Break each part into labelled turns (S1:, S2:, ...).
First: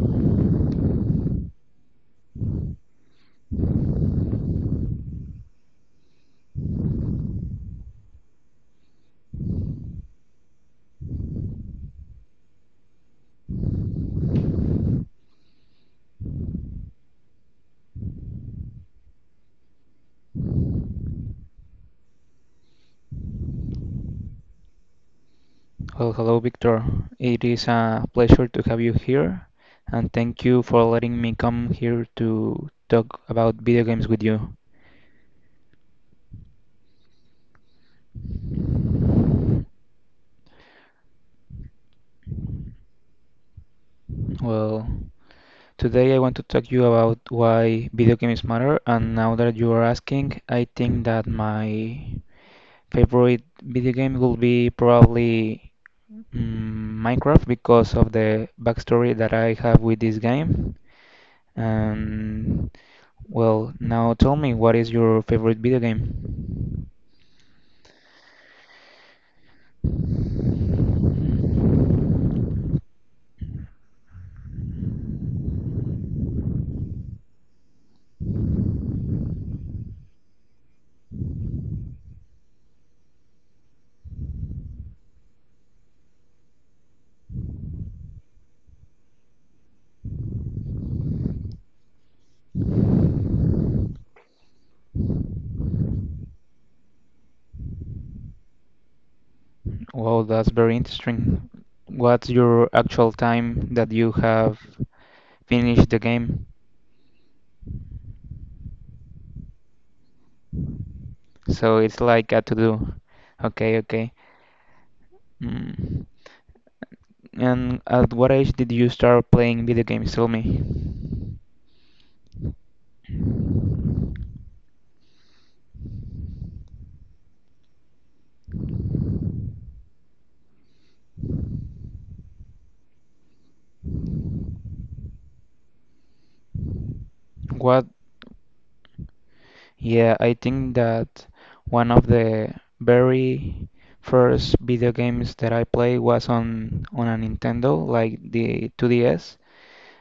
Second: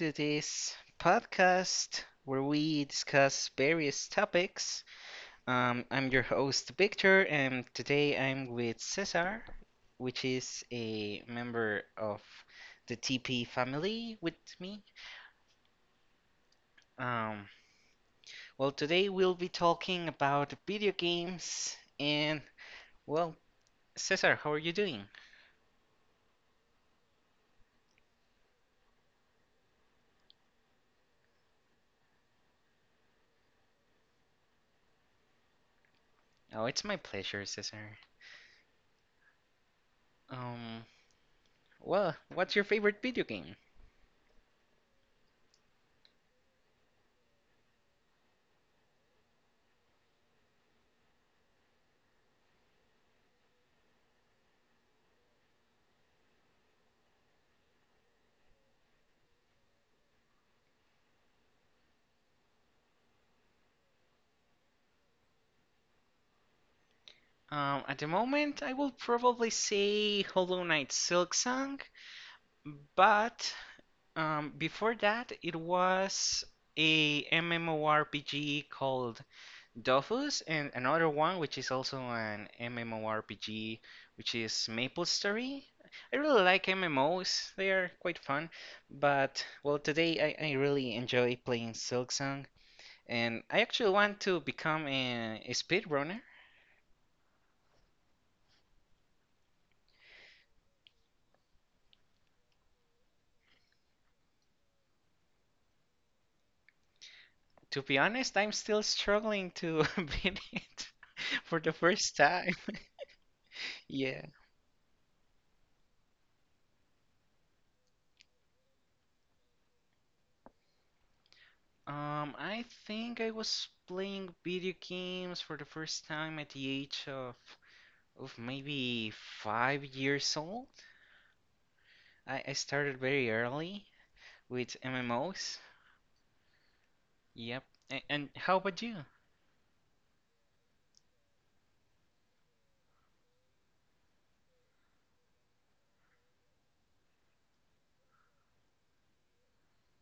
S1: to this podcast where we discuss various topics. I'm your host, Victor, and today I'm with Cesar, which is a member of the TP family with me. Um, Today we'll be talking about video games, and well, Cesar, how are you doing?
S2: Well, hello, Victor. It is a pleasure to have you here, and thank you for letting me come here to talk about video games with you.
S1: Oh, it's my pleasure, Cesar. Um, what's your favorite video game?
S2: Well, today I want to talk to you about why video games matter, and now that you are asking, I think that my favorite video game will be probably Minecraft because of the backstory that I have with this game. And well, now tell me, what is your favorite video game?
S1: At the moment, I will probably say Hollow Knight Silk Song, but before that, it was a MMORPG called Dofus, and another one which is also an MMORPG, which is MapleStory. I really like MMOs; they are quite fun. But well, today I really enjoy playing Silksong, and I actually want to become a speedrunner.
S2: Well, that's very interesting. What's your actual time that you have finished the game?
S1: To be honest, I'm still struggling to beat it for the
S2: So it's
S1: first
S2: like a to
S1: time.
S2: do. Okay, okay.
S1: Yeah.
S2: Mm. And at what age did you start playing video games? Tell me.
S1: I think I was playing video games for the first time at the age of maybe 5 years old. I started very early with MMOs. Yep.
S2: What?
S1: And how about you?
S2: Yeah, I think that one of the very first video games that I played was on a Nintendo, like the 2DS.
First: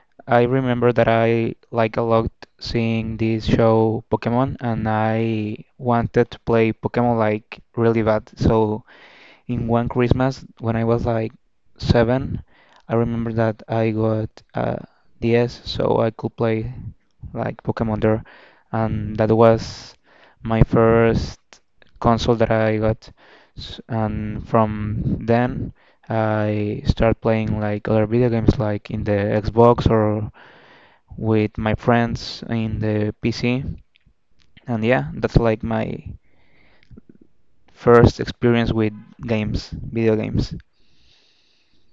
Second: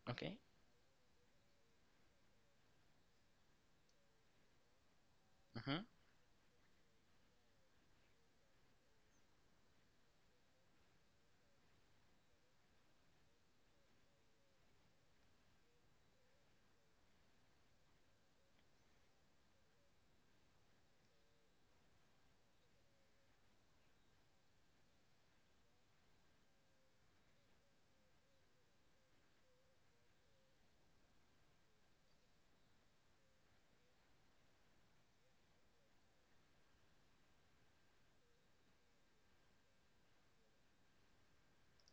S1: Okay.
S2: I remember that I like a lot seeing this show Pokemon, and I
S1: Mm-hmm.
S2: wanted to play Pokemon like really bad. So in one Christmas when I was like seven, I remember that I got a DS so I could play like Pokemon there, and that was my first console that I got. And from then, I start playing like other video games like in the Xbox or with my friends in the PC. And yeah, that's like my first experience with games, video games.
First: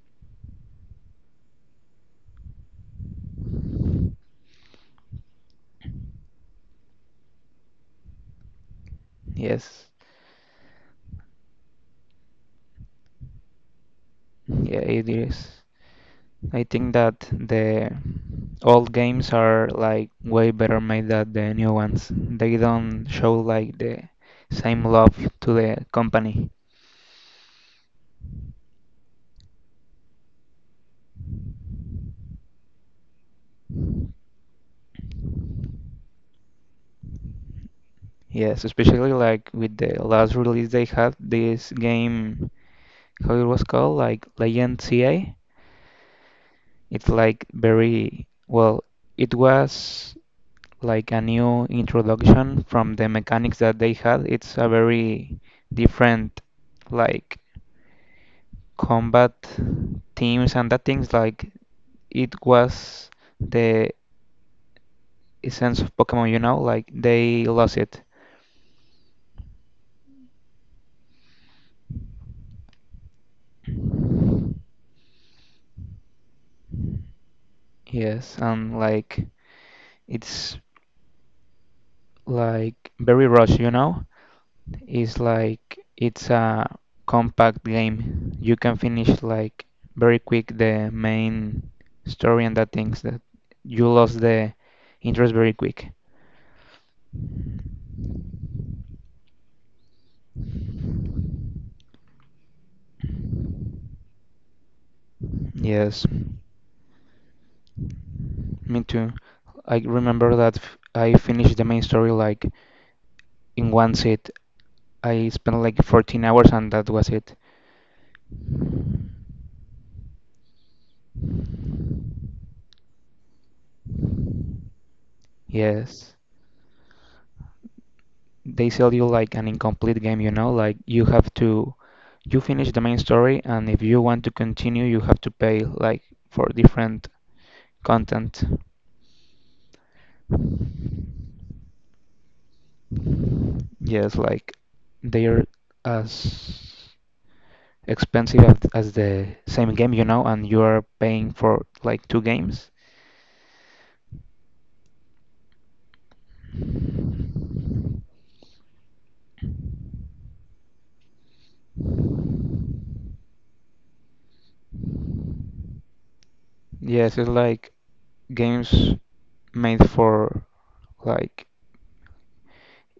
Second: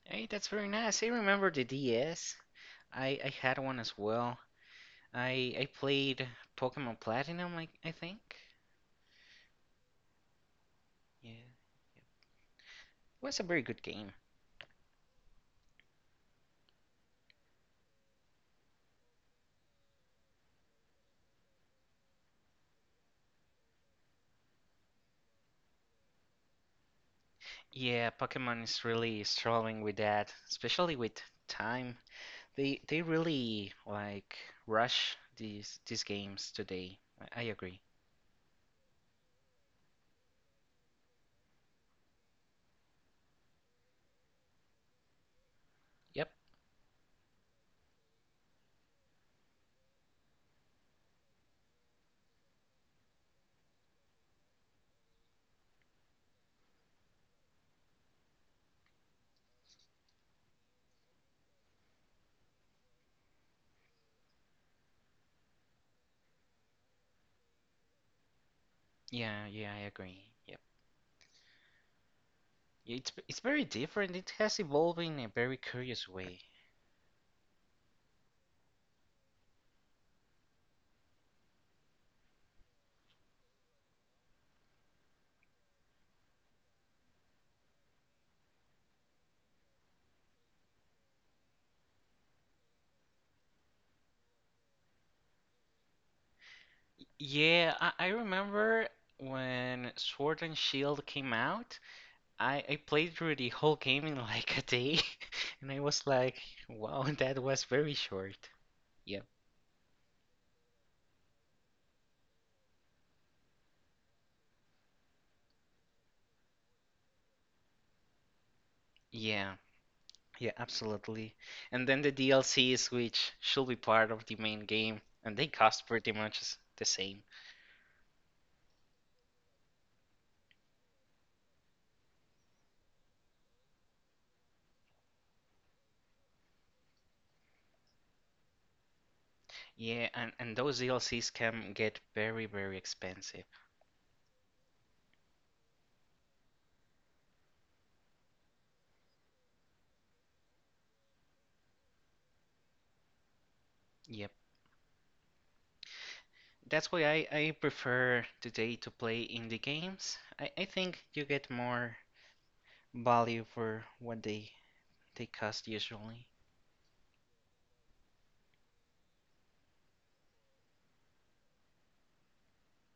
S1: Hey, that's very nice. I remember the DS. I had one as well. I played Pokemon Platinum, I think.
S2: Yes,
S1: Yeah. Yeah. It was a very good game.
S2: yeah, it is. I think that the old games are like way better made than the new ones. They don't show like the same love to the company.
S1: Yeah, Pokemon is really struggling with that, especially with time. They really like rush these games today. I agree.
S2: Yes, especially like with the last release they had, this game, how it was called, like Legend CA.
S1: Yep.
S2: It's like very, well, it was like a new introduction from the mechanics that they had. It's a very different like combat teams and that things like it was the essence of Pokemon, you know, like they lost it.
S1: Yeah, yeah, I agree. Yep. Yeah, it's very different. It has evolved in a very curious way.
S2: Yes, and like it's like very rushed, you know? It's like it's a compact game. You can finish like very quick the main story and that things that you lost the interest very quick.
S1: Yeah, I remember when Sword and Shield came out, I played through the whole game in like a day, and I
S2: Yes,
S1: was like, wow, that was very short.
S2: me too.
S1: Yeah.
S2: I remember that I finished the main story like in one sit. I spent like 14 hours and that was it.
S1: Yeah. Yeah, absolutely. And then the DLCs, which should be part of the main game, and they cost pretty
S2: Yes,
S1: much s- the same.
S2: they sell you like an incomplete game, you know, like you have to you finish the main story and if you want to continue you have to pay like for different content.
S1: Yeah, and those DLCs can get very, very expensive.
S2: Yes, like they're as expensive as the same game, you know, and you are paying for like two games.
S1: Yep. That's why I prefer today to play indie games. I think you get more value for what they cost usually.
S2: Yes, it's like games made for like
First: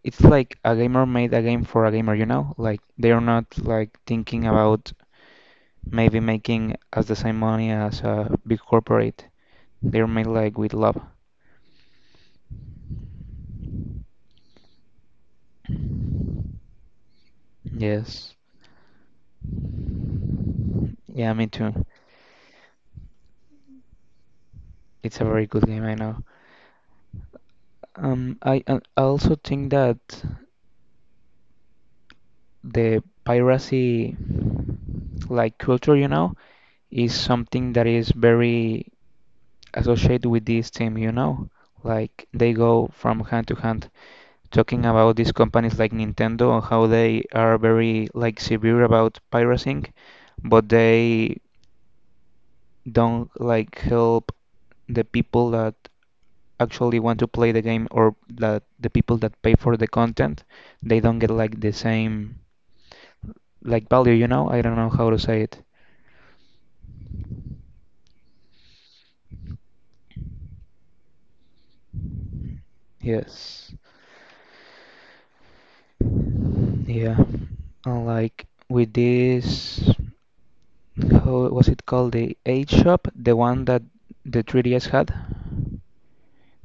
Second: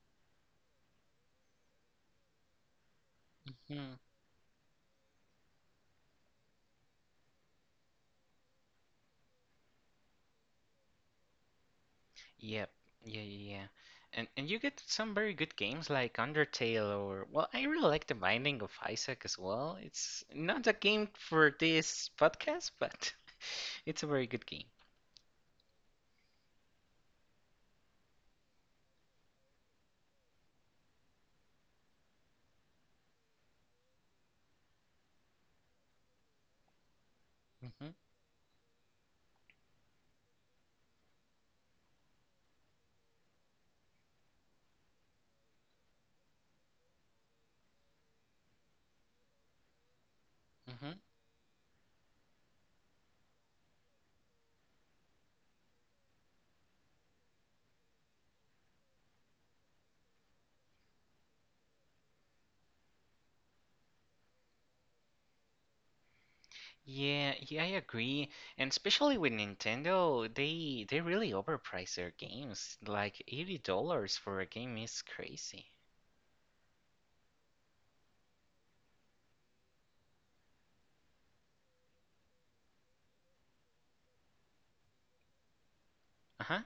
S2: it's like a gamer made a game for a gamer, you know? Like they are not
S1: Hmm.
S2: like thinking about maybe making as the same money as a big corporate. They're made like with love.
S1: Yep. Yeah, yeah, yeah. And you get some very good games like Undertale or well, I really like The
S2: Yes.
S1: Binding of Isaac as well. It's not a game
S2: Yeah, me
S1: for
S2: too.
S1: this podcast, but it's a very good game.
S2: It's a very good game, I know. I also think that the piracy like culture, you know, is something that
S1: Hmm.
S2: is very associated with this team, you know. Like they go from hand to hand talking about these companies like Nintendo and how they are very like severe about piracying, but
S1: Hmm.
S2: they don't like help the people that actually want to play the game or that the people that pay for the content they don't get like the same like value. I don't know how to say it.
S1: Yeah, yeah, I agree. And especially with Nintendo, they really overprice their games. Like
S2: Yes,
S1: $80 for a game is crazy.
S2: yeah, and like with this, how was it called, the age shop, the one that the 3DS had?
S1: Uh-huh.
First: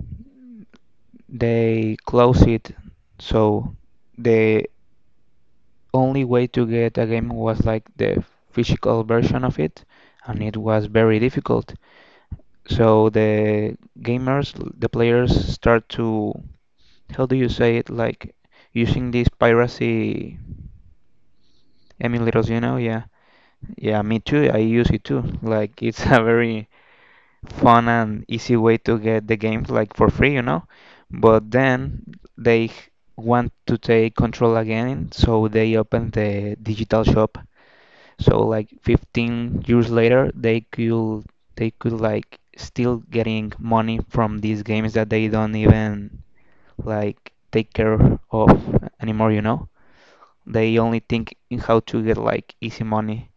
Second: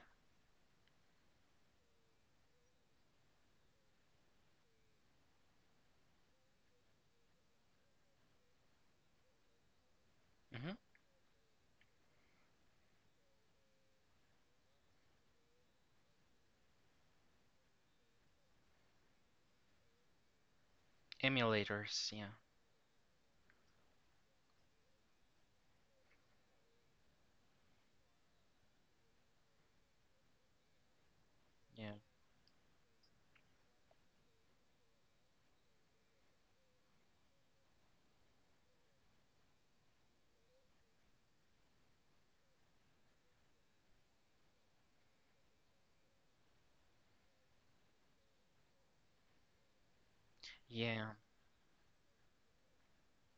S2: They closed it, so the only way to get a game was like the physical version of it, and it
S1: Hmm.
S2: was very difficult. So the gamers, the players start to, how do you say it, like using these piracy
S1: Emulators, yeah.
S2: emulators, you know? Yeah. Yeah, me too. I use it too. Like it's a very fun and easy way to get the games like for free, you know? But
S1: Yeah.
S2: then they want to take control again, so they open the digital shop. So like 15 years later, they could like still getting money from these games that they don't even like take care of anymore, you know? They only
S1: Yeah.
S2: think in how to get like easy money.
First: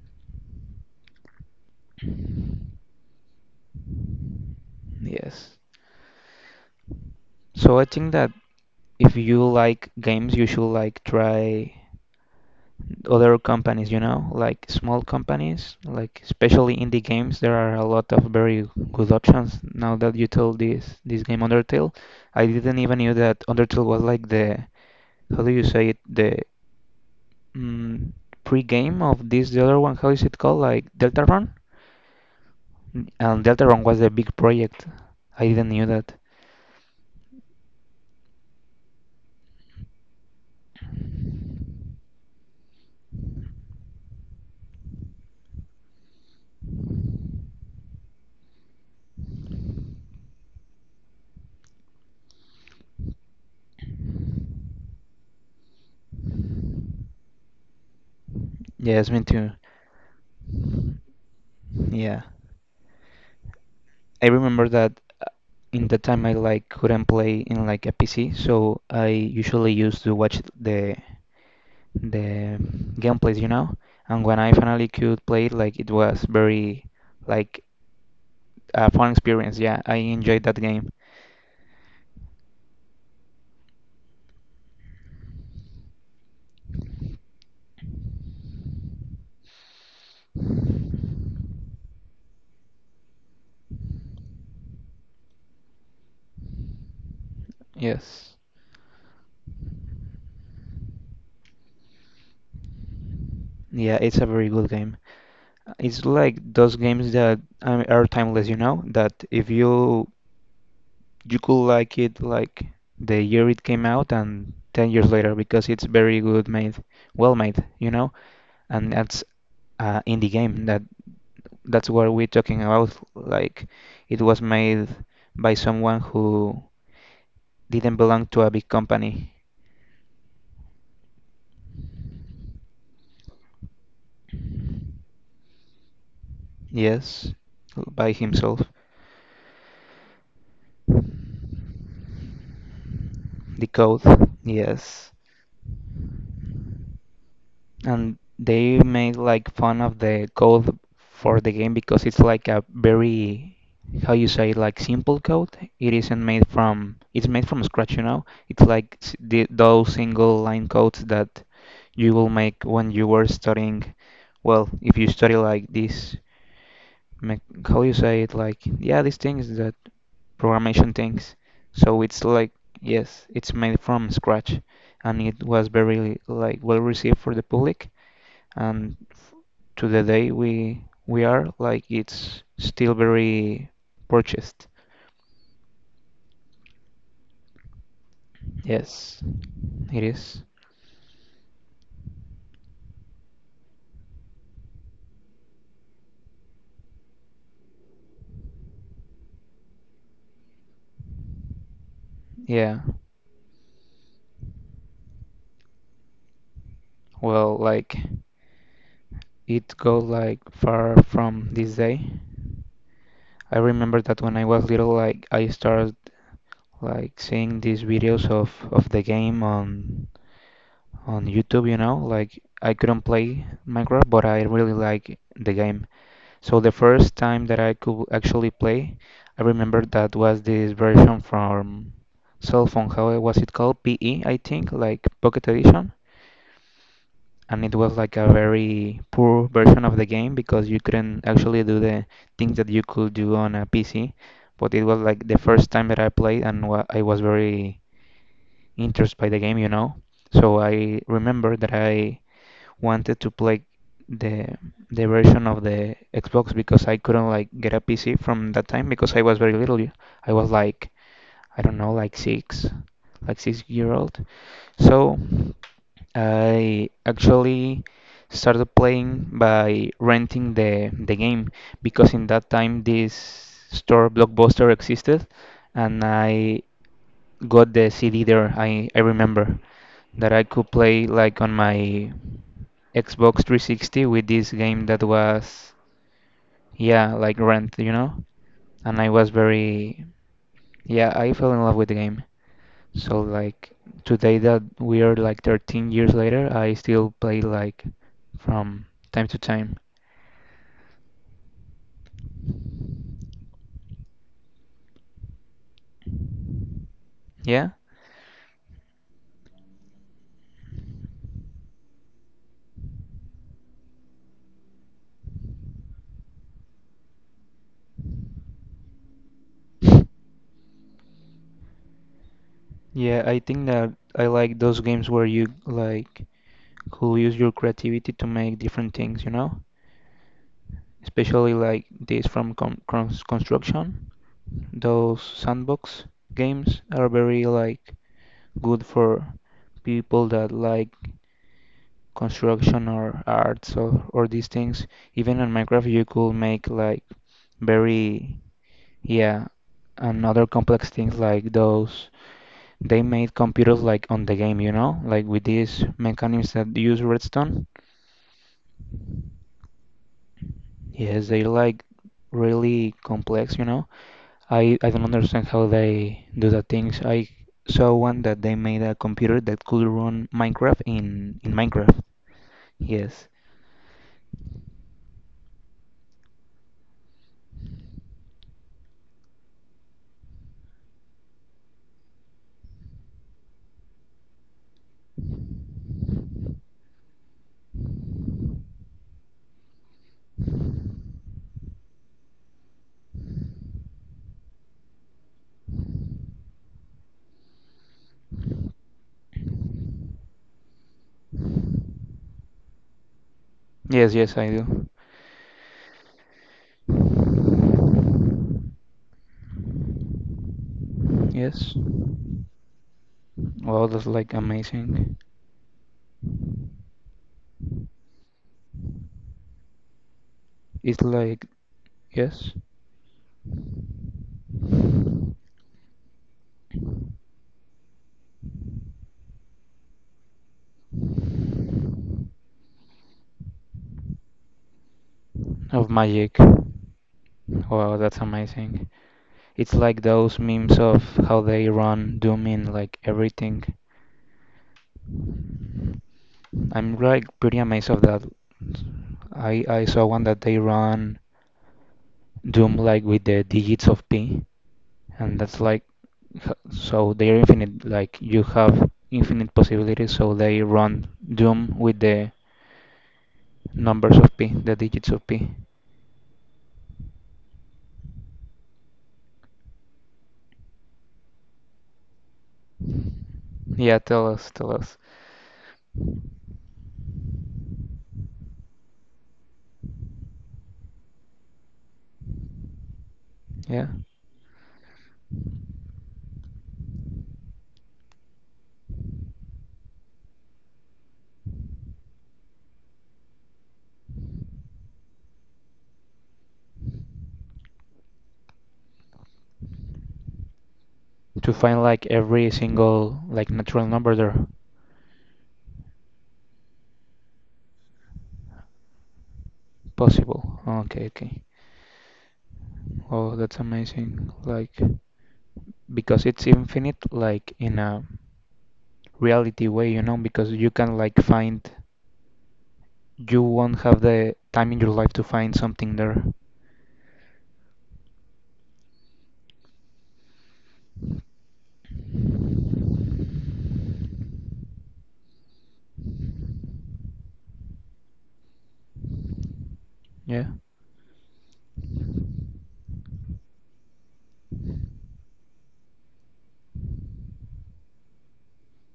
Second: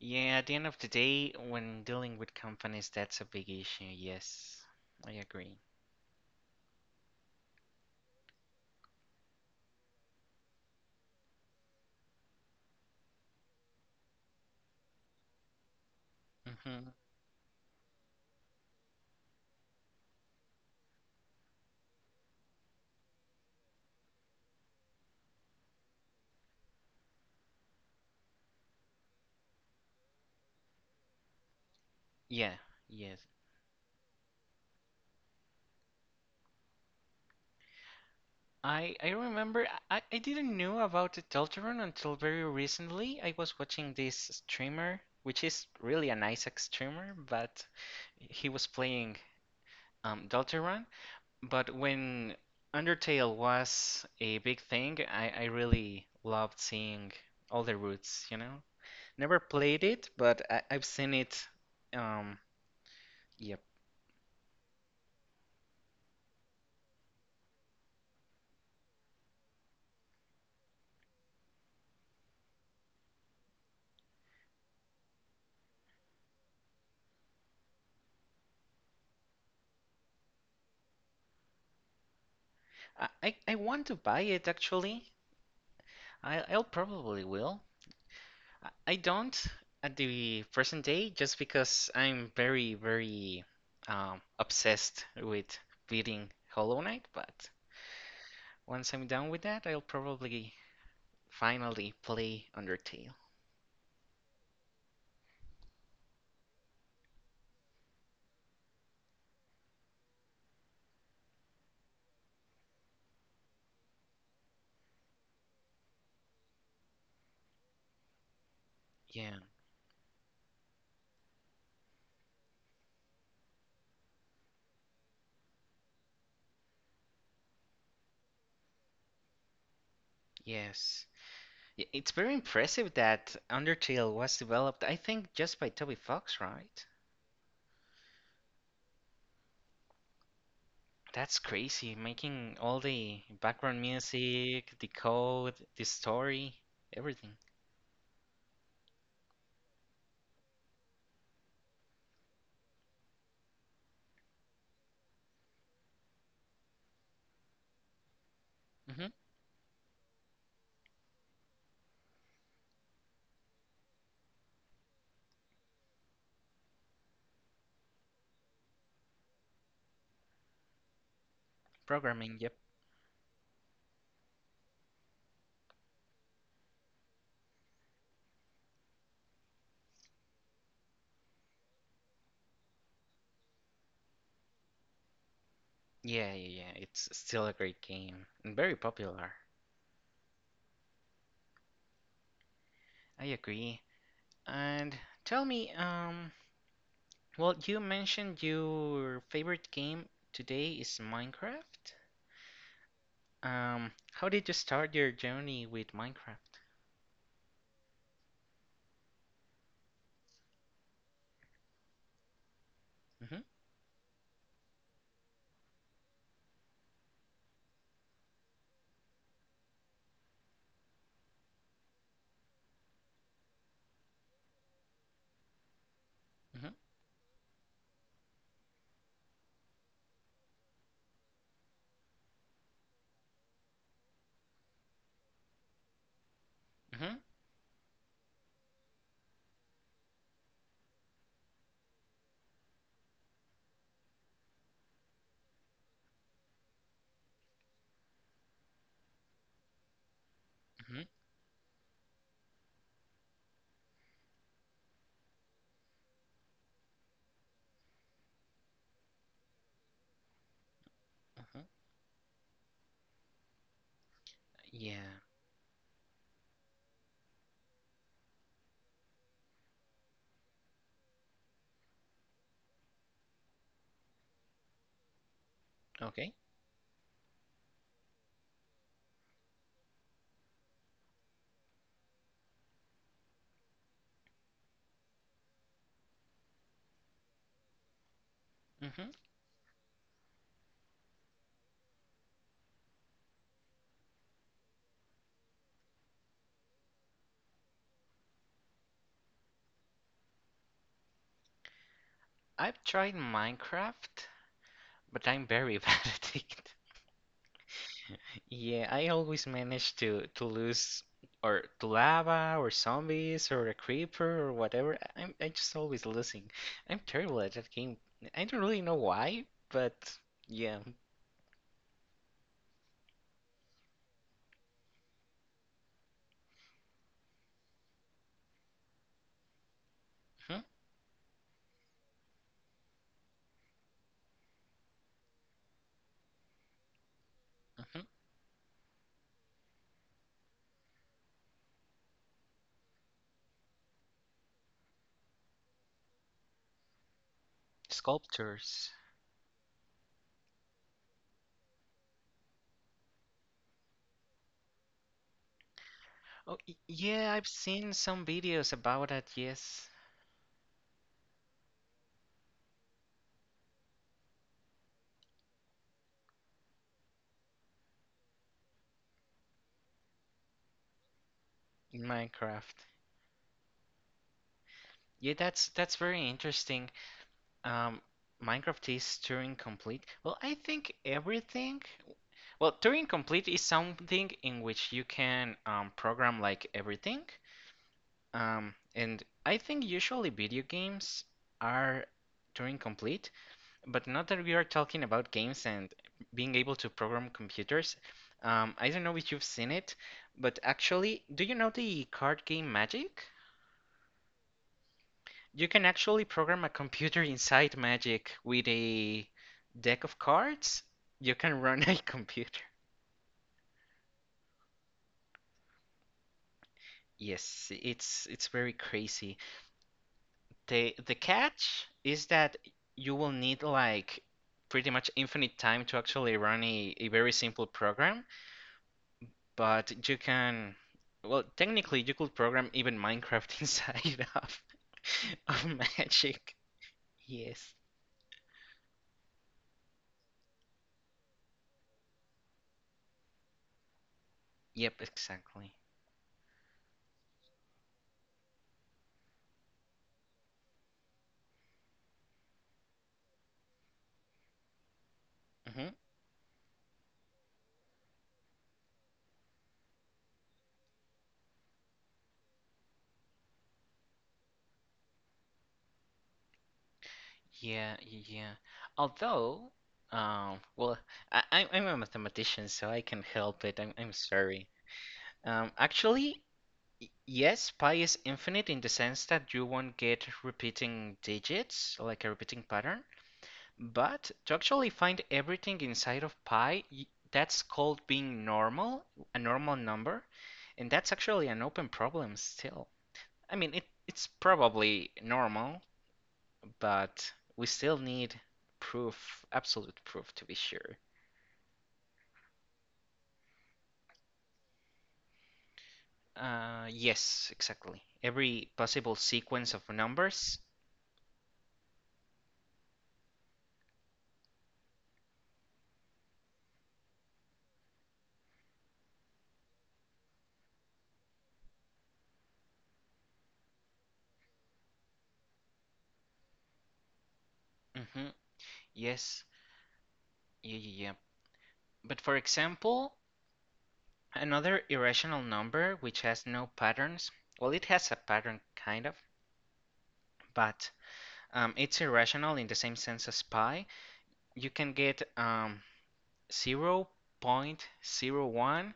S1: Yeah, at the end of the day, when dealing with companies, that's a big issue. Yes, I agree.
S2: Yes. So I think that if you like games, you should like try other companies, you know, like small companies, like especially
S1: Hmm.
S2: indie games. There are a lot of very good options. Now that you told this game Undertale, I didn't even knew that Undertale was like the, how do you say it, the mm, pre-game of this the other one. How is it called? Like Deltarune,
S1: Yeah, yes.
S2: and Deltarune was the big project. I didn't knew that.
S1: I remember I didn't know about the Deltarune until very recently. I was watching this streamer, which is really a nice streamer, but he was playing Deltarune. But when Undertale was a big thing, I really loved seeing all the routes, you know?
S2: Yes, me
S1: Never
S2: too.
S1: played it, but I've seen it.
S2: Yeah.
S1: Um, yep.
S2: I remember that in the time I like couldn't play in like a PC, so I usually used to watch the the gameplays, you know. And when I finally could play it, like it was very like a fun experience. Yeah, I enjoyed that game.
S1: I want to buy it actually. I'll probably will. I don't at the present day just because I'm very, very obsessed with beating Hollow Knight, but
S2: Yes.
S1: once I'm done with that, I'll probably finally play Undertale.
S2: Yeah, it's a very good game. It's like those games that are timeless, you know, that if you you could like it like the year it came out and 10 years later because it's very good made, well made, you know. And that's
S1: Yeah,
S2: in the game that that's what we're talking about, like it was made by someone who didn't belong to a big company,
S1: yes. It's very impressive that Undertale was developed, I think, just by Toby Fox, right?
S2: yes, by himself.
S1: That's crazy, making all the
S2: The
S1: background
S2: code,
S1: music, the
S2: yes.
S1: code, the story, everything.
S2: And they made like fun of the code for the game because it's like a very, how you say, like simple code. It isn't made from, it's made from scratch, you know? It's like
S1: Hmm.
S2: the, those single line codes that you will make when you were studying. Well, if you study like this, mech- how you say it, like, yeah, these things that programmation things. So it's
S1: Programming,
S2: like,
S1: yep.
S2: yes, it's made from scratch and it was very like well received for the public and to the day we are, like it's still very purchased.
S1: Yeah, yeah, yeah. It's still a great game and very
S2: Yes,
S1: popular.
S2: it is.
S1: I agree. And tell me, you mentioned your favorite game today is Minecraft.
S2: Yeah.
S1: How did you start your journey with Minecraft?
S2: Well, like it goes like far from this day.
S1: Mm-hmm.
S2: I remember that when I was little, like I started like seeing these videos of the game on YouTube, you know, like I couldn't play Minecraft, but I really like the game. So
S1: Mm-hmm.
S2: the first time that I could actually play, I remember that was this version from cell phone. How was it called? PE, I think, like Pocket Edition.
S1: Mm-hmm.
S2: And it was like a very poor version of the game because you couldn't actually do the things that you could do on a PC. But it was like the first time that I played, and wa I was very interested by the game, you know. So
S1: Mm-hmm.
S2: I remember that I wanted to play the version of the Xbox because I couldn't like get a PC from that time because I was very little. I was like,
S1: Hmm.
S2: I don't know, like six, like 6 year old.
S1: Yeah,
S2: So I actually started playing by renting the game because in that time this store Blockbuster existed and
S1: okay.
S2: I got the CD there. I remember that I could play like on my Xbox 360 with this game that was, yeah, like Rent, you know? And
S1: Mm-hmm.
S2: I was very, yeah, I fell in love with the game. So like today that we are like 13 years later, I still play like from time to time.
S1: I've tried Minecraft. But I'm very bad at it.
S2: Yeah?
S1: Yeah, I always manage to lose or to lava or zombies or a creeper or whatever. I just always losing. I'm terrible at that game. I don't really know why, but yeah.
S2: Yeah, I think that I like those games where you like could use your creativity to make different things, you know?
S1: Hmm.
S2: Especially like this from construction. Those sandbox games are very like
S1: Hmm.
S2: good for people that like construction or arts, or these things. Even in Minecraft, you could make like very,
S1: Sculptors.
S2: yeah, and other complex things like those. They made computers like on the game, you know, like with these mechanisms
S1: Oh y-
S2: that use
S1: yeah, I've
S2: redstone.
S1: seen some videos about that, yes,
S2: Yes, they're like really complex, you know. I don't understand how they do the things. I saw one that they made a computer that could run Minecraft in
S1: in
S2: Minecraft.
S1: Minecraft.
S2: Yes.
S1: Yeah, that's very interesting. Um, Minecraft is Turing complete. Well, I think everything. Well, Turing complete is something in which you can program like everything. And I think usually video games are Turing complete, but not that we are talking about games and being able to program computers. I don't know if you've seen it, but actually, do you know the card game Magic?
S2: Yes, yes, I do.
S1: You can actually program a computer inside Magic with a deck of cards. You can
S2: Yes.
S1: run a computer.
S2: Wow, that's like amazing.
S1: Yes, it's very crazy.
S2: It's
S1: The
S2: like,
S1: catch is
S2: yes,
S1: that you will need like pretty much infinite time to actually run a very simple program, but you can, well, technically you could program even Minecraft inside of of
S2: of magic.
S1: Magic. Yes.
S2: Wow, that's amazing. It's like those memes of how they run Doom in like everything.
S1: Yep, exactly.
S2: I'm like pretty amazed of that. I saw one that they run Doom like with the digits of pi, and that's like
S1: Hmm.
S2: so they're infinite. Like you have infinite possibilities, so they run Doom with the numbers of pi, the digits of pi.
S1: Yeah, yeah. Although, um, well, I'm a mathematician, so I can help it. I'm
S2: Yeah,
S1: I'm
S2: tell us,
S1: sorry.
S2: tell us.
S1: Um, actually, Y- Yes, pi is infinite in the sense that you won't get repeating digits, like a repeating pattern,
S2: Yeah,
S1: but to actually find everything inside of pi, y- that's called being normal, a normal number, and that's actually an open problem still. I mean, it's probably normal, but we still need proof, absolute proof to be sure.
S2: to find like every single like natural number there
S1: Yes, exactly. Every possible sequence of numbers.
S2: possible. Okay, okay. Oh, that's amazing. Like because it's infinite, like in a reality way, you know, because you can like find. You won't have the time in your life to find something there.
S1: Hmm. Yes. Yeah, yeah, yeah. But for example, another irrational number which has no patterns, well, it has a pattern kind of,
S2: Yeah,
S1: but it's irrational in the same sense as pi. You can get 0.01001,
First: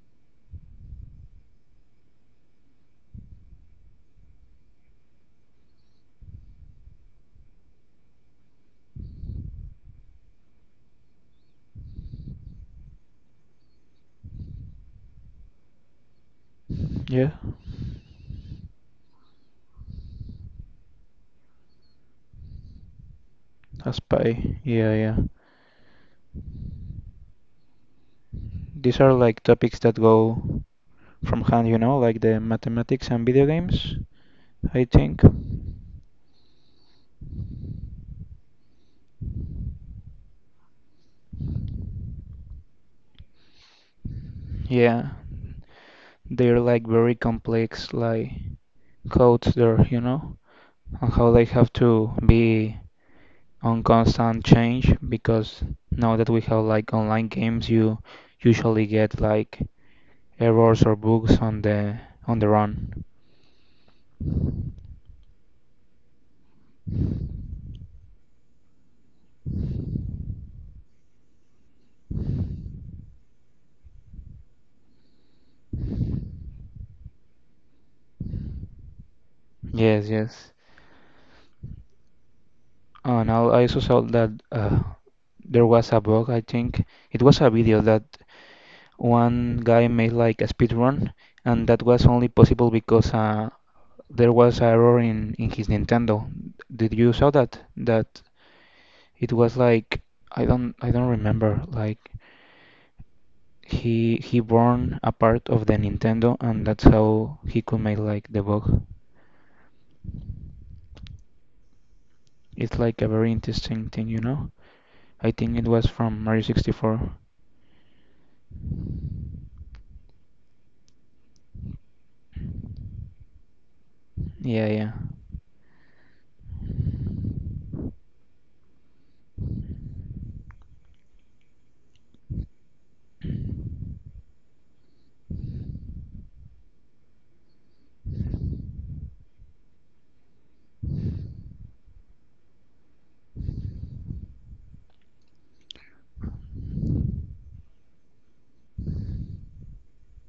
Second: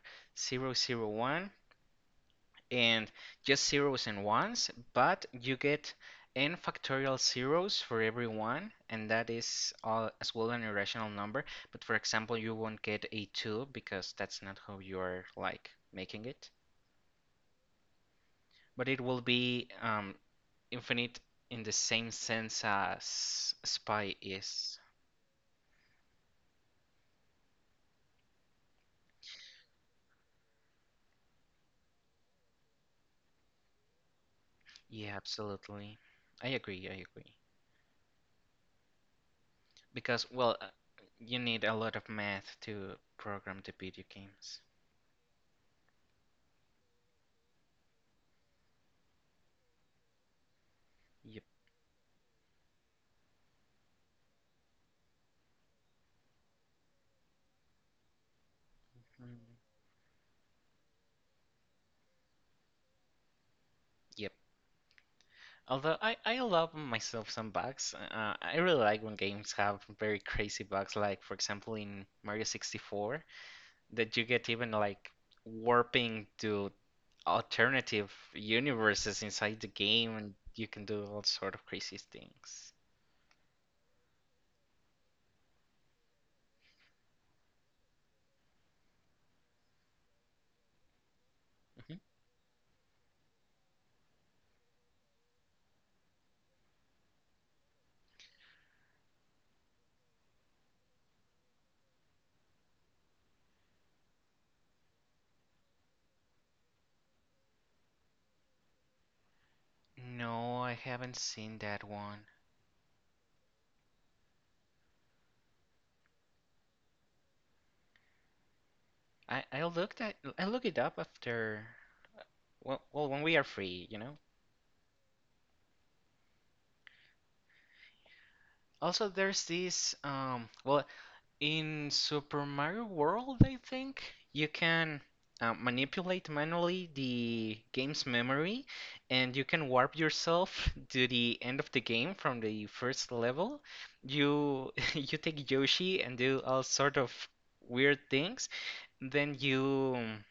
S1: and just zeros and ones, but you get n factorial zeros for every one, and that is all, as well an irrational number. But for example, you won't get a 2 because that's not how you are like making it.
S2: yeah.
S1: But it will be infinite in the same sense as
S2: As
S1: Spy
S2: pie.
S1: is.
S2: Yeah, yeah. These are like topics that go from hand, you know, like the mathematics and video games, I
S1: Yeah,
S2: think.
S1: absolutely. I agree, I agree. Because, well, you need a lot of math to program the video games.
S2: Yeah, they're like very complex, like codes there, you know, and how
S1: Yep.
S2: they have to be on constant change because now that we have like online games, you usually get
S1: Mm.
S2: like errors or bugs on the run.
S1: Yep. Although I allow myself some bugs. I really like when games have very crazy bugs, like, for example, in Mario 64, that you get even like warping to alternative universes inside the
S2: Yes,
S1: game and
S2: yes.
S1: you can do all sort of crazy things.
S2: And I also saw that there was a bug, I think. It was a video that one guy made like a speed run, and that
S1: Mhm.
S2: was only possible because there was an error in his Nintendo. Did you saw that? That it was like I don't remember. Like he burned a part of the Nintendo, and that's how he could make like the bug.
S1: No, I haven't seen that one.
S2: It's like a very interesting thing, you know? I think it was from Mario 64.
S1: I look it up after, well, when we are free, you know.
S2: Yeah, yeah.
S1: Also, there's this In Super Mario World, I think you can manipulate manually the game's memory and you can warp yourself to the end of the game from the first level. You you take Yoshi and do all sort of weird things. Then you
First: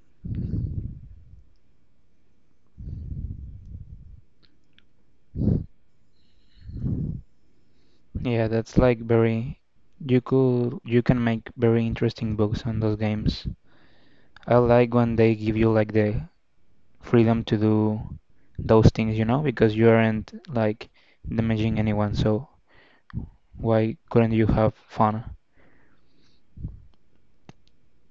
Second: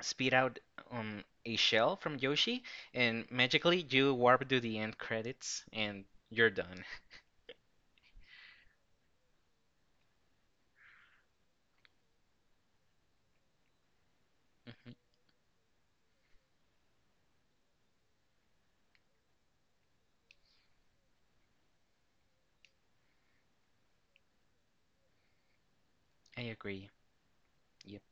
S1: spit out a shell from Yoshi and magically you warp to the end credits and you're done.
S2: Yeah, that's like very you can make very interesting books on those games. I
S1: Mhm,
S2: like when they give you like the freedom to do those things, you know, because you aren't like damaging anyone, so why couldn't you have fun?
S1: I agree. Yep.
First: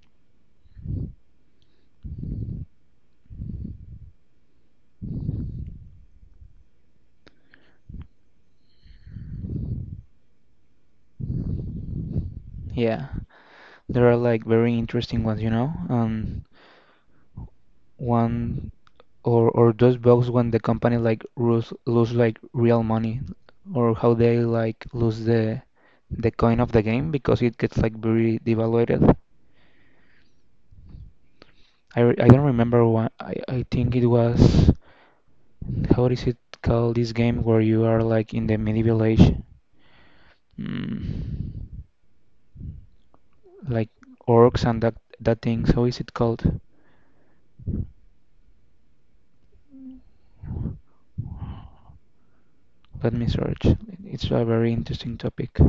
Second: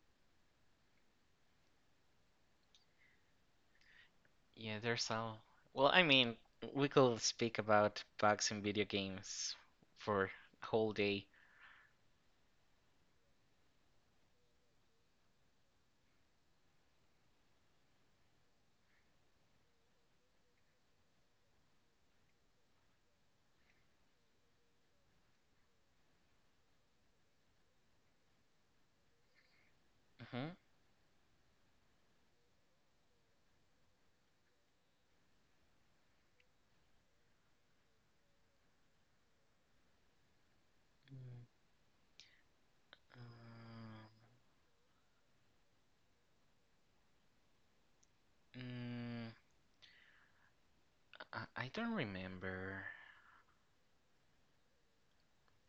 S1: Yeah, there's some. Well, I mean, we could speak about bugs in video games for a whole day.
S2: Yeah. There are like very interesting ones, you know? One or those bugs when the company like lose like real money or how they like lose the coin of the game because it gets like very devaluated.
S1: Mm-hmm.
S2: I don't remember what I think it was how is it called this game where you are like in the medieval age, mm, like orcs and that thing, how is it called?
S1: Mm. I don't remember.
S2: Let me search. It's a very interesting topic.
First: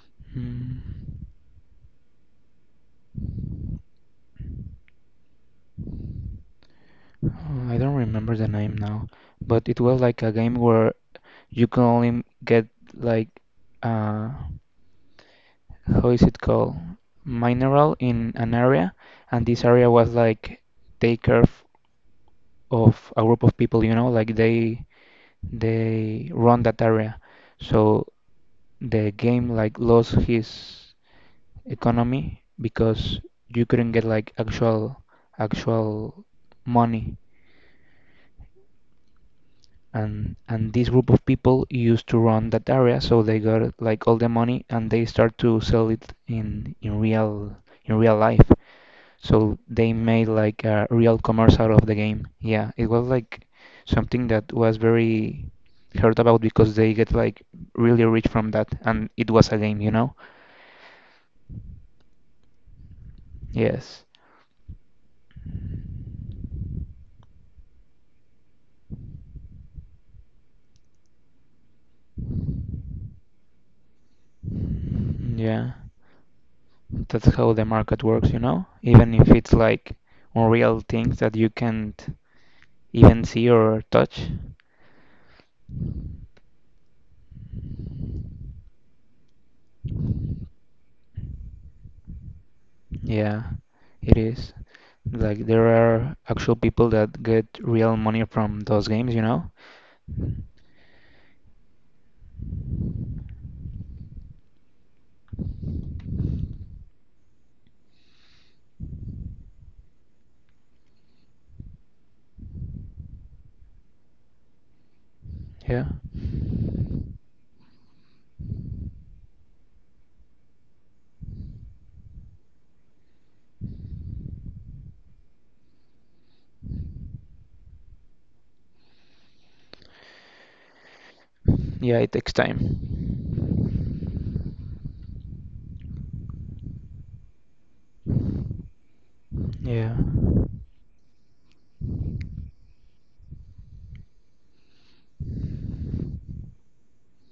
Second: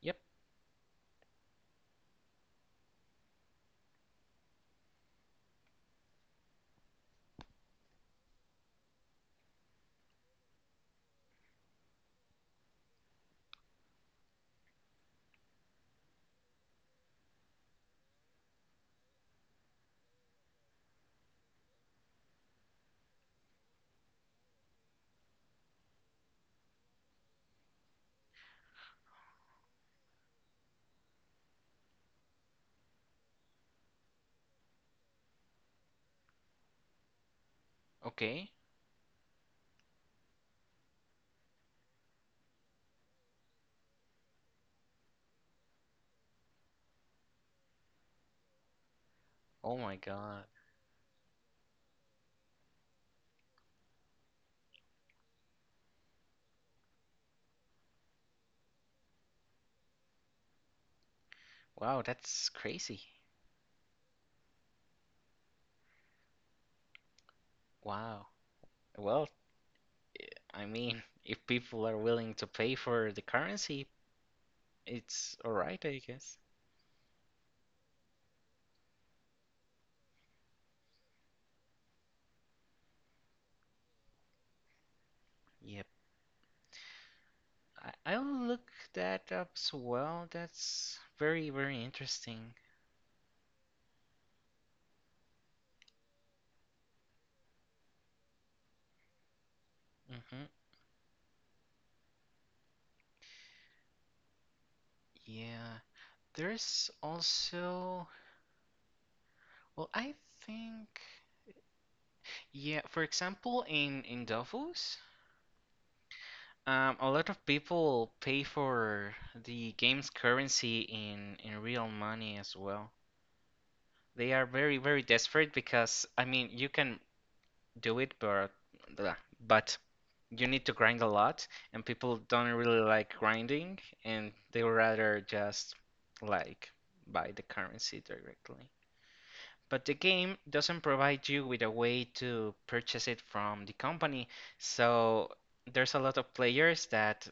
S1: Yep.
S2: Mm. Oh, I don't remember the name now, but it was like a game where you can only get like uh how is it called? Mineral in an area, and this area was like take care of a group of people, you know, like they run that area. So the game like lost his economy because you couldn't get like actual money,
S1: Okay.
S2: and this group of people used to run that area, so they got like all the money, and they start to sell it in real life, so
S1: Oh
S2: they
S1: my
S2: made
S1: God.
S2: like a real commerce out of the game. Yeah, it was like something that was very heard about because they get like really rich from that, and it was a game, you know?
S1: Wow, that's crazy.
S2: Yes.
S1: Wow. Well, I mean, if people are willing to pay for the currency, it's all
S2: Yeah,
S1: right, I guess.
S2: that's how the market works, you know, even if it's like unreal things that you can't even see or touch.
S1: Yep. I'll look that up as well. That's very, very interesting.
S2: Yeah, it is. Like there are actual people that get real money from those games, you know?
S1: Mm-hmm. Yeah, there's also, well, I think, yeah, for example, in Dofus,
S2: Yeah.
S1: a lot of people pay for the game's currency in real money as well. They are very, very desperate because, I mean, you can do it, but blah, but you need to grind a lot, and
S2: Yeah, it
S1: people
S2: takes
S1: don't really like
S2: time.
S1: grinding, and they would rather just like buy the currency directly. But
S2: Yeah.
S1: the game doesn't provide you with a way to purchase it from the company. So there's a lot of players that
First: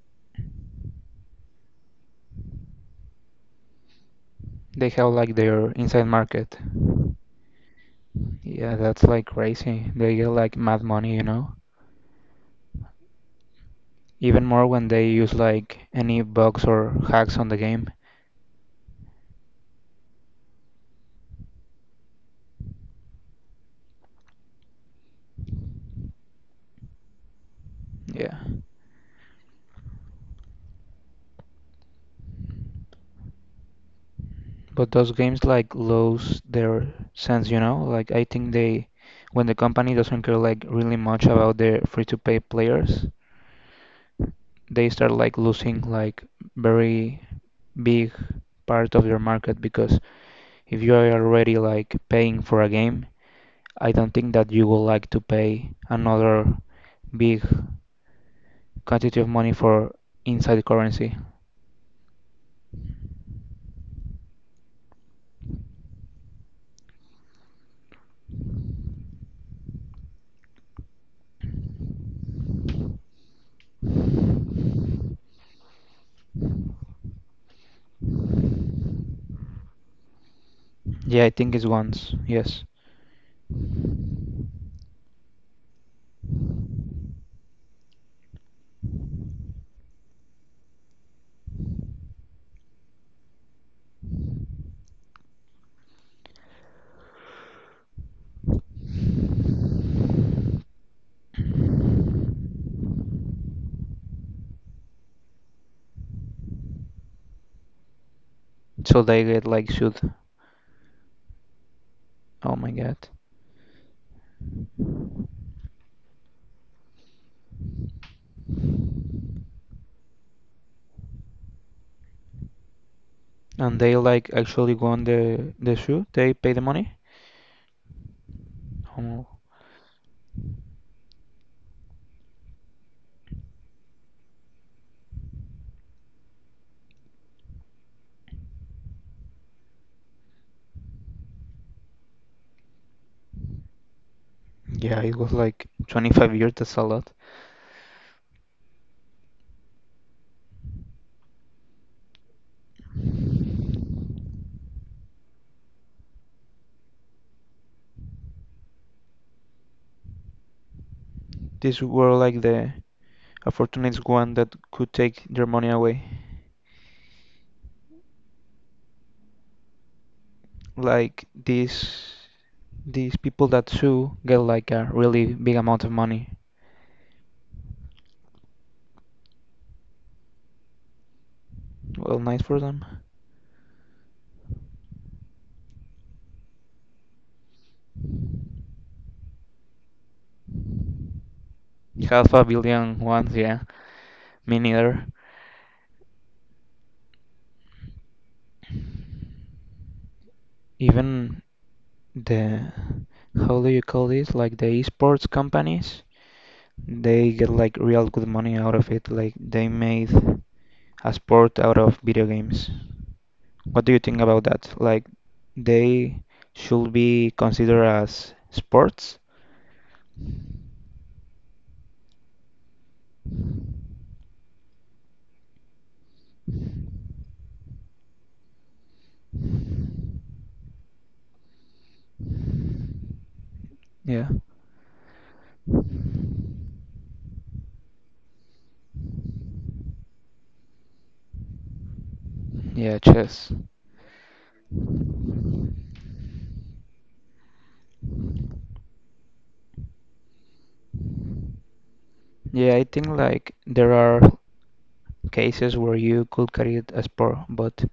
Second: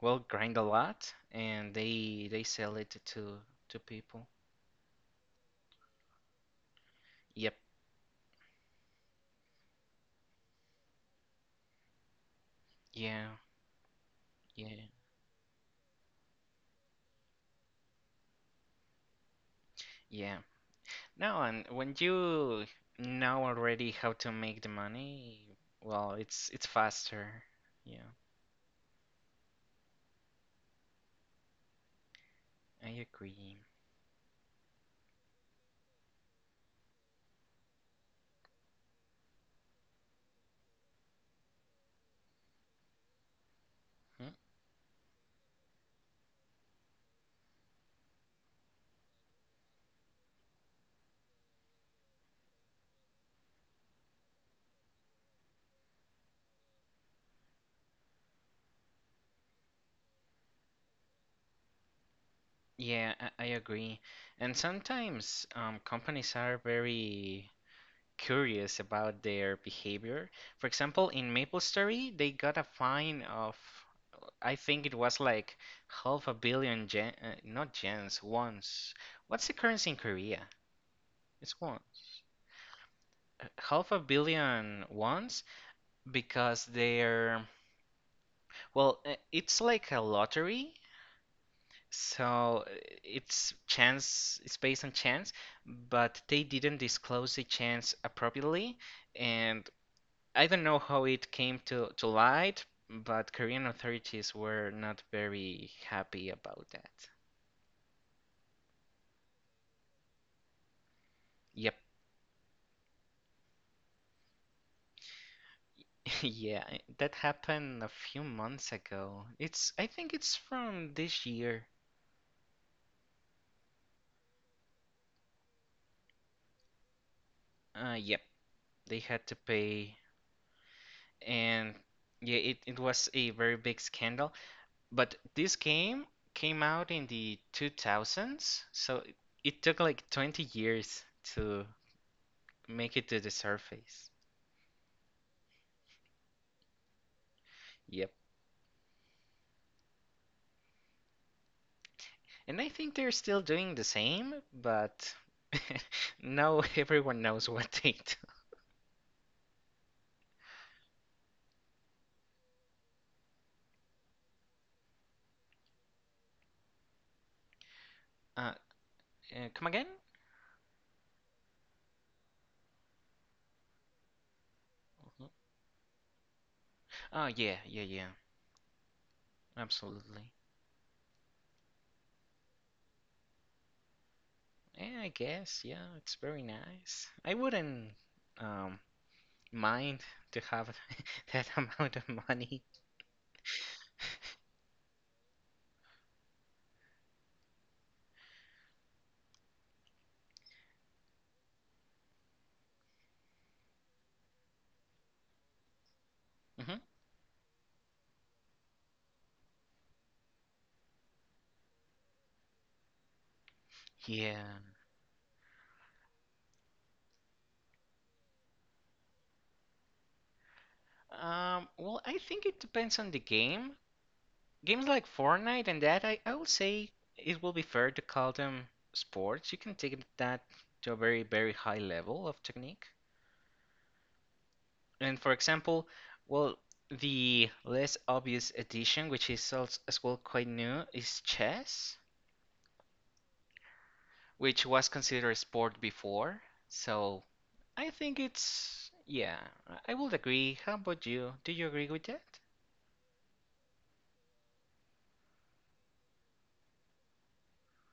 S1: will grind a lot and they sell it to people.
S2: They have like their inside market.
S1: Yep.
S2: Yeah, that's like crazy. They get like mad money, you know?
S1: Yeah.
S2: Even more
S1: Yeah.
S2: when they use like any bugs or hacks on the game.
S1: Yeah. No, and when you know already how to make the money, well, it's faster. Yeah.
S2: Yeah.
S1: I agree.
S2: But those games like lose their sense, you know? Like I think they when the company doesn't care like really much about their free to play players,
S1: Hmm?
S2: they start like losing like very big part of your market because if you are already like paying for a game, I don't think that you would like to pay another big quantity of money for inside currency.
S1: Yeah, I agree. And sometimes companies are very curious about their behavior. For example, in MapleStory, they got a fine of, I think it was like half a billion yen, not yens, ones. What's the currency in Korea?
S2: Yeah, I think
S1: It's
S2: it's
S1: won.
S2: once. Yes.
S1: Half a billion ones because they're, well, it's like a lottery. So it's chance, it's based on chance, but they didn't disclose the chance appropriately, and I don't know how it came to light, but Korean authorities were not very happy about that.
S2: So they get like shoot.
S1: Yep.
S2: Oh my god.
S1: Yeah, that happened a few months ago. It's, I think it's from this year.
S2: And they like actually won the shoot. They pay the money.
S1: Yep, they had
S2: Oh.
S1: to pay, and yeah, it was a very big scandal. But this game came out in the 2000s, so it took like 20 years to make it to the surface.
S2: Yeah, it was like 25 years. That's a lot.
S1: Yep. And I think they're still doing the same, but now everyone knows what date.
S2: These were like the a fortunate one that could take their money away.
S1: Uh, Come again?
S2: Like these people that sue get like a
S1: Mhm.
S2: really big amount of money.
S1: Oh, yeah, yeah, yeah, absolutely.
S2: Well, nice for them.
S1: Yeah, I guess, yeah, it's very nice. I wouldn't um, mind to have that amount of
S2: Half a
S1: money.
S2: billion ones, yeah. Me neither. Even the how do you call this? Like the esports companies,
S1: Hmm.
S2: they get like real good money out of it. Like they made a sport out of video games. What do you think
S1: Yeah.
S2: about that? Like they should be considered as sports.
S1: Well, I think it depends on the game. Games like Fortnite and that, I would say it will be fair to call them sports. You can take that to a very, very high level of technique.
S2: Yeah.
S1: And for example, well, the less obvious addition, which is also as well quite new, is chess,
S2: Yeah, chess.
S1: which was considered a sport before. So I think it's, yeah, I would agree. How about you? Do you agree with that?
S2: Yeah, I think like there are cases where you could carry it as sport, but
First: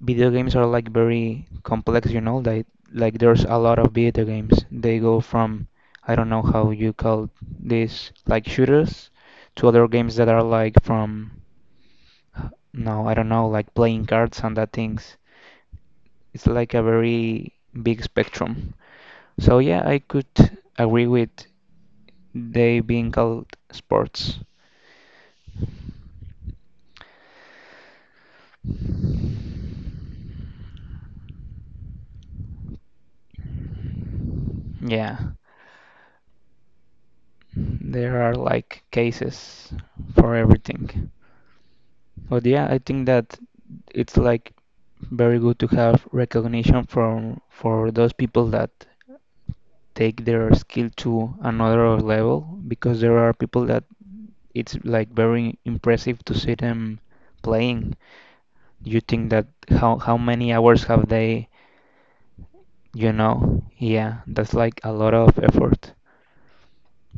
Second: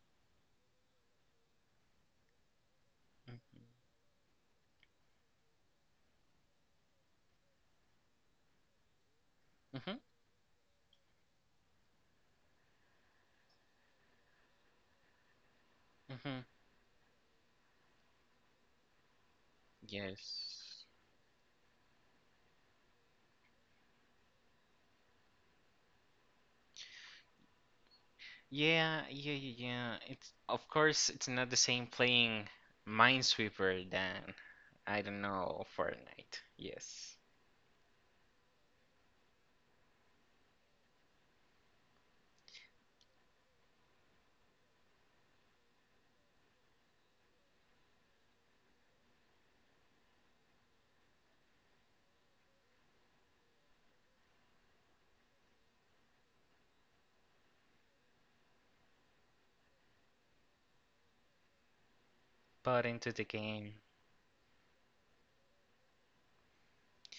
S2: video games are like very complex, you know, like there's a lot of video games. They go from I don't know how you call this like shooters to
S1: Hmm.
S2: other
S1: Hmm.
S2: games that are like from no, I don't know, like playing cards and that things.
S1: Hmm.
S2: It's like a very big spectrum. So yeah, I could
S1: Yes.
S2: agree with they being called sports.
S1: Yeah, yeah, yeah. Yeah. It's of course it's not the same playing Minesweeper than I
S2: Yeah,
S1: don't know Fortnite. Yes,
S2: there are like cases for everything. But yeah, I think that it's like very good to have recognition from for those people that take their skill to another level because there are people that it's like very impressive to see them playing. You think that how many hours have they,
S1: but
S2: you
S1: into the
S2: know?
S1: game.
S2: Yeah, that's like a lot of effort.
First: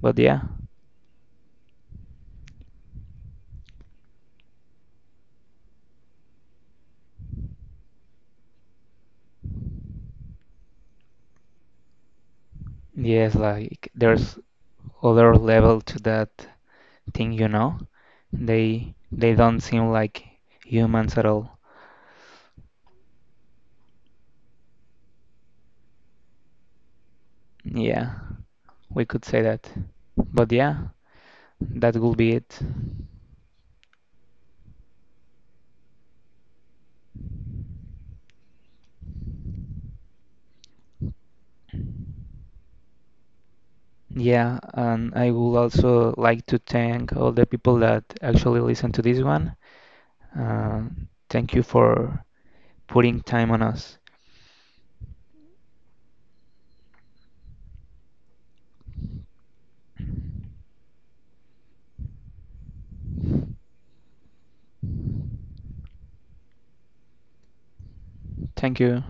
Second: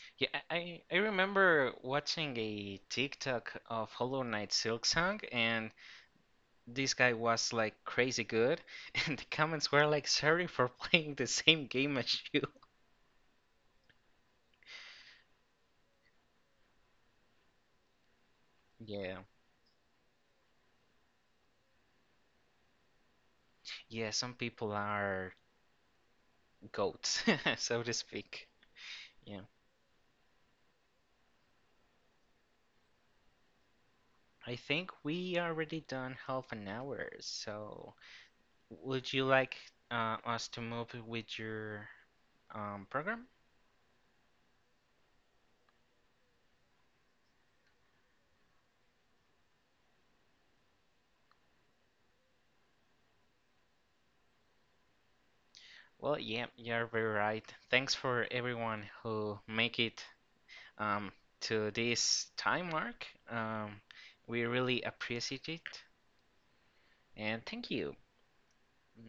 S2: But
S1: Yeah,
S2: yeah.
S1: I remember watching a TikTok of Hollow Knight Silksong, and this guy was like crazy good, and the comments were like, "Sorry for playing the same game as you."
S2: Yes, like there's other level to that thing, you know?
S1: Yeah,
S2: They don't seem like humans at all.
S1: yeah. Some people are goats, so to
S2: Yeah,
S1: speak.
S2: we could say
S1: Yeah.
S2: that. But yeah, that would be it.
S1: I think we already done half an hour, so would you like us to move with your program?
S2: Yeah, and I would also like to thank all the people that actually listen to this one. Uh, thank you for putting time on us.
S1: Well, yeah, you're very right. Thanks for everyone who make it um, to this time mark. We really appreciate it, and thank you.
S2: Thank you.